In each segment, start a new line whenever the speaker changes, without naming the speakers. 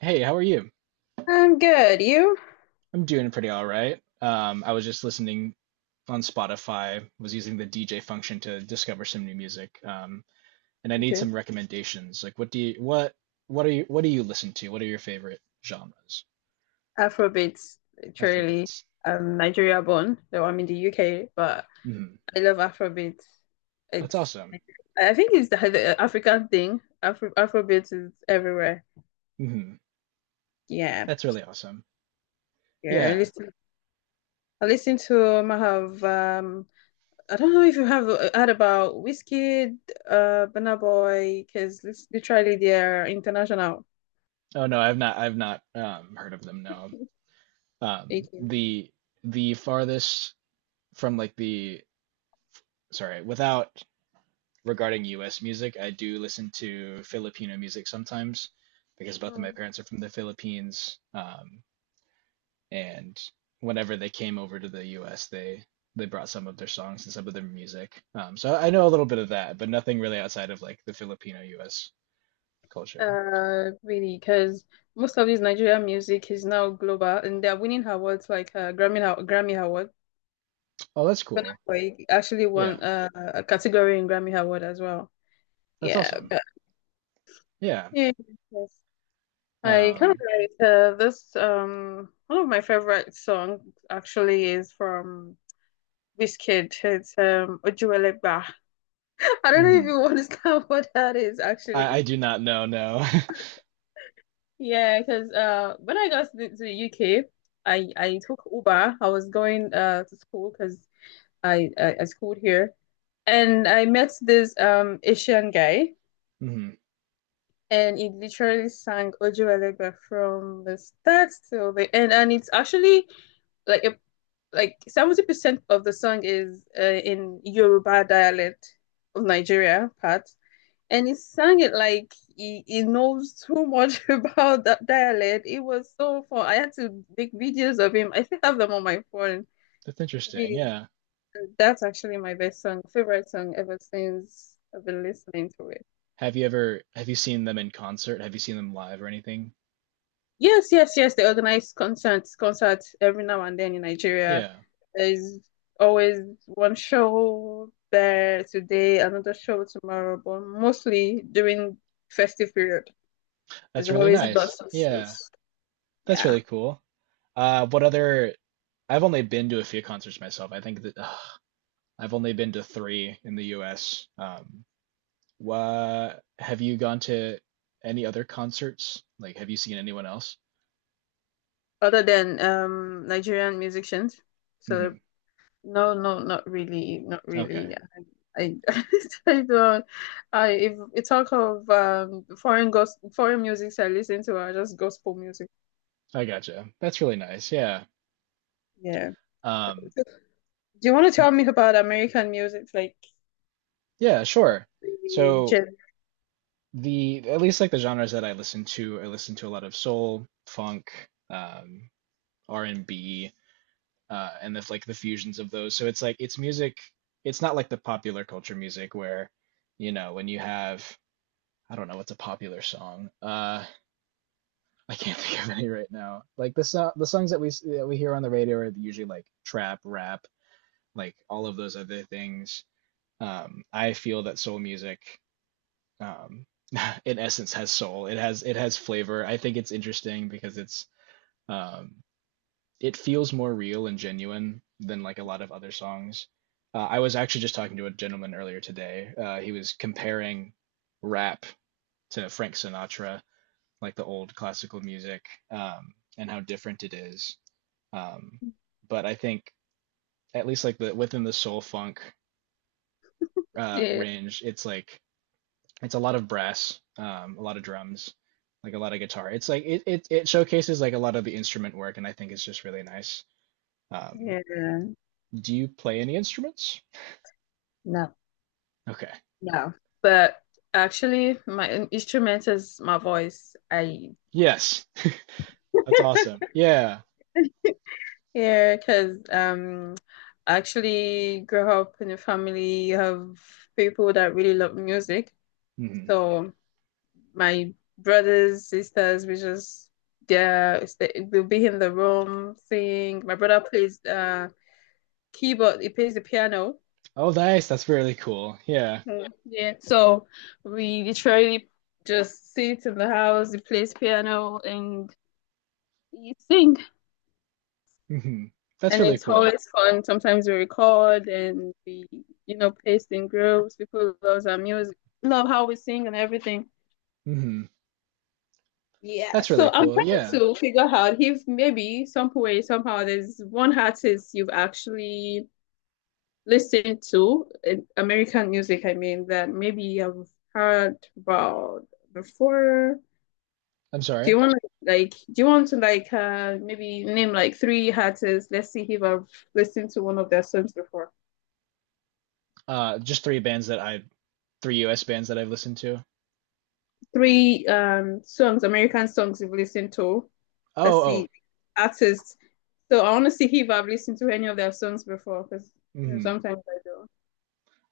Hey, how are you?
I'm good. You?
I'm doing pretty all right. I was just listening on Spotify, was using the DJ function to discover some new music. And I need
Okay.
some recommendations. Like what do you listen to? What are your favorite genres?
Afrobeats, literally.
Afrobeats.
I'm Nigeria born, though I'm in the UK, but
Mm-hmm.
I love Afrobeats.
That's
It's,
awesome.
I think it's the African thing. Afrobeats is everywhere.
Mm-hmm.
Yeah.
That's really awesome.
Yeah. I
Yeah.
listen, I listen to, I don't know if you have heard about Wizkid, Burna Boy, because literally they're international.
Oh no, I've not heard of them, no. Um
Okay.
the the farthest from like the sorry, without regarding US music, I do listen to Filipino music sometimes because both of my parents are from the Philippines. And whenever they came over to the US, they brought some of their songs and some of their music. So I know a little bit of that, but nothing really outside of like the Filipino US culture.
Really, because most of these Nigerian music is now global, and they are winning awards like Grammy Award.
Oh, that's
Burna
cool.
Boy actually
Yeah,
won a category in Grammy Award as well.
that's
Yeah,
awesome.
but
Yeah.
yeah, yes. I kind of
Um,
like this. One of my favorite songs actually is from Wizkid. It's Ojuelegba. I don't know if
mhm.
you understand what that is
I
actually.
I do not know, no.
Yeah, because when I got to the UK, I took Uber. I was going to school because I schooled here, and I met this Asian guy,
Hmm.
and he literally sang Ojo Alegba from the start till the end, and it's actually like a like 70% of the song is in Yoruba dialect of Nigeria part, and he sang it like he knows too much about that dialect. It was so fun. I had to make videos of him. I still have them on my phone.
That's interesting.
Really,
Yeah.
that's actually my best song, favorite song ever since I've been listening to it.
Have you seen them in concert? Have you seen them live or anything?
Yes, yes, yes. They organize concerts every now and then in Nigeria.
Yeah.
There's always one show there today, another show tomorrow, but mostly during festive period. There's
That's really
always
nice.
lots of
Yeah,
shows.
that's
Yeah.
really cool. What other? I've only been to a few concerts myself. I think I've only been to three in the US. What have you gone to any other concerts? Like, have you seen anyone else?
Other than Nigerian musicians. So
Mhm.
no, no, not really, not
Okay,
really. I I, I don't I if you talk of foreign gos foreign music I listen to are just gospel music.
I gotcha. That's really nice. Yeah.
Yeah. So,
Um,
so do you want to tell me about American music.
yeah, sure.
The
So
gen-
the at least like the genres that I listen to a lot of soul, funk, um, R&B, and that's like the fusions of those. So it's like it's music. It's not like the popular culture music where, when you have I don't know what's a popular song. I can't think of any right now. Like the songs that we hear on the radio are usually like trap, rap, like all of those other things. I feel that soul music, um, in essence, has soul. It has flavor. I think it's interesting because um, it feels more real and genuine than like a lot of other songs. I was actually just talking to a gentleman earlier today. He was comparing rap to Frank Sinatra, like the old classical music, and how different it is. Um, but I think at least like the within the soul funk,
yeah,
range, it's like it's a lot of brass, a lot of drums, like a lot of guitar. It's like it showcases like a lot of the instrument work, and I think it's just really nice. Um,
yeah.
do you play any instruments?
No,
Okay.
no. But actually my instrument is my voice. I
Yes. That's awesome. Yeah.
Yeah, because I actually grew up in a family of people that really love music.
Hmm.
So my brothers, sisters, we just yeah, st- we'll be in the room sing. My brother plays keyboard. He plays the piano.
Oh, nice. That's really cool. Yeah.
Mm, yeah, so we literally just sit in the house. He plays piano and he sing.
Hmm. That's
And
really
it's
cool.
always fun. Sometimes we record and we paste in groups. People love our music, love how we sing and everything.
Hmm.
Yeah.
That's
So
really
I'm
cool.
trying
Yeah.
to figure out if maybe some way, somehow, there's one artist you've actually listened to, American music, I mean, that maybe you've heard about before.
I'm
Do
sorry.
you want to like, maybe name like three artists? Let's see if I've listened to one of their songs before.
Just three US bands that I've listened to.
Three songs, American songs you've listened to. Let's
Oh, oh.
see, artists. So I want to see if I've listened to any of their songs before, because
Hmm.
sometimes I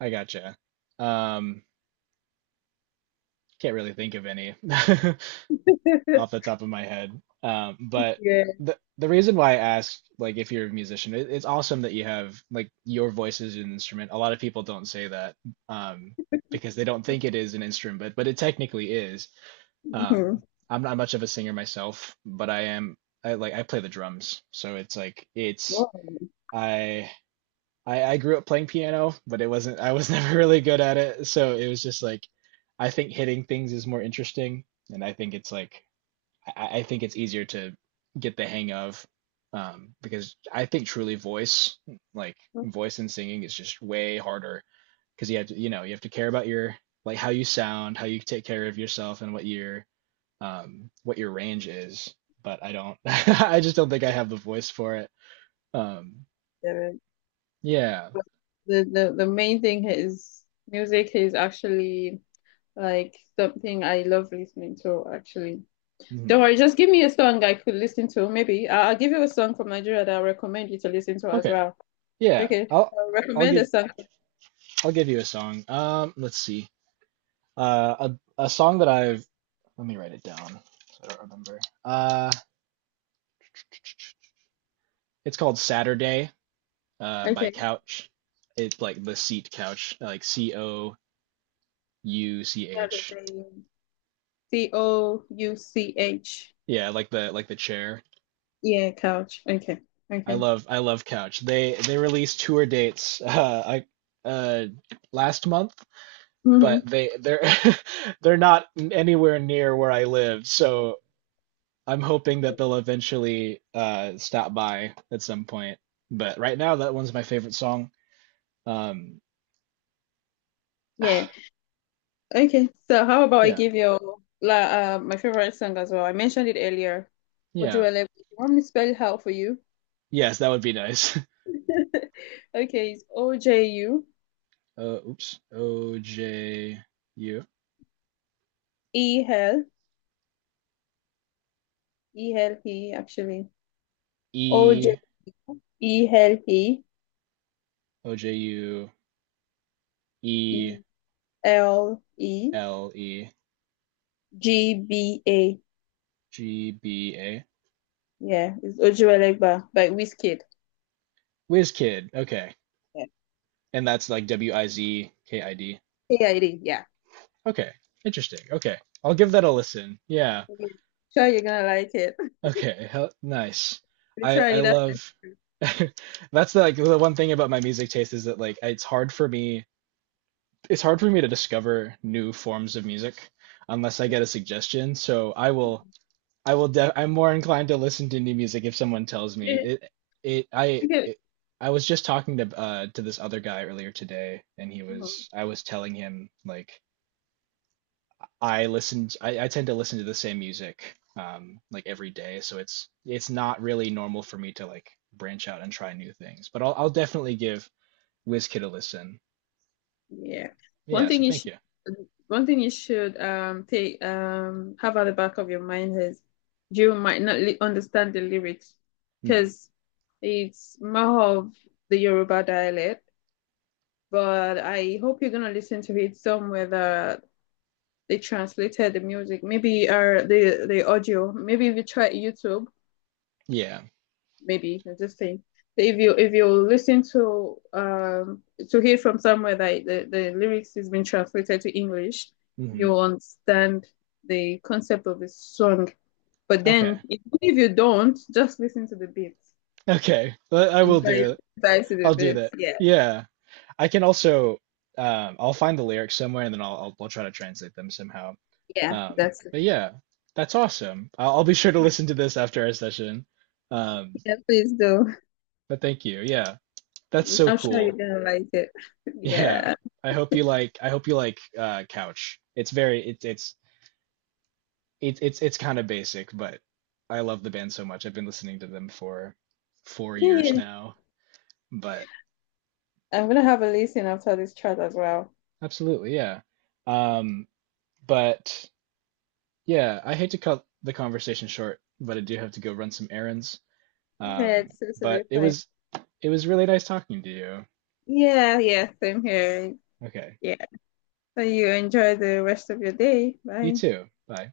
I gotcha. Um, can't really think of any
do.
off the top of my head. But
Yeah.
the reason why I asked, like, if you're a musician, it's awesome that you have like your voice is an instrument. A lot of people don't say that um, because they don't think it is an instrument, but it technically is. Um,
Mhm.
I'm not much of a singer myself, but I am. I play the drums, so it's like it's
Wow.
I. I grew up playing piano, but it wasn't, I was never really good at it. So it was just like, I think hitting things is more interesting. And I think it's like, I think it's easier to get the hang of, because I think truly voice, like voice and singing, is just way harder because you have to care about your like how you sound, how you take care of yourself, and what your range is. But I don't, I just don't think I have the voice for it. Um,
Yeah.
yeah.
But the main thing is music is actually like something I love listening to. Actually, don't
Hmm.
worry, just give me a song I could listen to. Maybe I'll give you a song from Nigeria that I recommend you to listen to as
Okay.
well.
Yeah.
Okay, I'll
I'll
recommend a
give
song.
I'll give you a song. Let's see. Uh, a song that I've let me write it down. So I don't remember. Uh, It's called Saturday, by
Okay.
Couch. It's like the seat couch, like C O U C
Couch.
H.
C O U C H.
Yeah, like the chair.
Yeah, couch. Okay.
I
Okay.
love I love Couch. They released tour dates uh, last month,
Hmm.
but they're they're not anywhere near where I live. So I'm hoping that they'll eventually, stop by at some point. But right now, that one's my favorite song. Um,
Yeah. Okay. So how about I
yeah,
give you like my favorite song as well? I mentioned it earlier.
yeah,
Ojuele. You want me to spell it out for you?
yes, that would be nice.
Okay, it's O J U
Oops. U
E L E L E actually. O J
E
U E L E
O J U E
E L E
L E
G B A.
G B A.
Yeah, it's Ojuelegba by Wizkid.
WizKid. Okay.
Yeah.
And that's like Wizkid.
K I D. Yeah.
Okay. Interesting. Okay. I'll give that a listen. Yeah.
Yeah. Sure, you're gonna like it.
Okay. Hell, nice.
We
I
try
I
it after.
love that's like the one thing about my music taste is that like it's hard for me to discover new forms of music unless I get a suggestion. So I will def I'm more inclined to listen to new music if someone tells me.
Yeah.
It I
Okay.
it, I was just talking to this other guy earlier today and he
Oh,
was I was telling him like I tend to listen to the same music like every day so it's not really normal for me to like branch out and try new things but I'll definitely give WizKid a listen.
yeah.
Yeah,
One
so
thing you
thank
should,
you.
one thing you should take have at the back of your mind is you might not li understand the lyrics
Mhm.
because it's more of the Yoruba dialect, but I hope you're gonna listen to it somewhere that they translated the music. Maybe or the audio. Maybe if you try YouTube.
Yeah.
Maybe I am just saying. If you listen to hear from somewhere that the lyrics is been translated to English,
Hmm.
you understand the concept of the song. But
Okay.
then if you don't, just listen to the beats
Okay. I will
and try
do it.
try to
I'll
the
do
beats.
that.
Yeah,
Yeah. I can also, I'll find the lyrics somewhere and then I'll try to translate them somehow.
yeah,
Um
that's it.
but yeah, that's awesome. I'll be sure to listen to this after our session. Um
Yeah, please do.
but thank you. Yeah. That's so
I'm sure you're
cool.
gonna like it.
Yeah.
Yeah.
I hope you like I hope you like Couch. It's very, it's kind of basic, but I love the band so much. I've been listening to them for four
Yeah,
years
yeah.
now. But
I'm gonna have a listen after this chat as well.
absolutely, yeah. Um but Yeah, I hate to cut the conversation short, but I do have to go run some errands.
Yeah,
Um,
it's totally
but it
fine.
was it was really nice talking to you.
Yeah, yeah, same here.
Okay.
So you enjoy the rest of your day.
You
Bye.
too. Bye.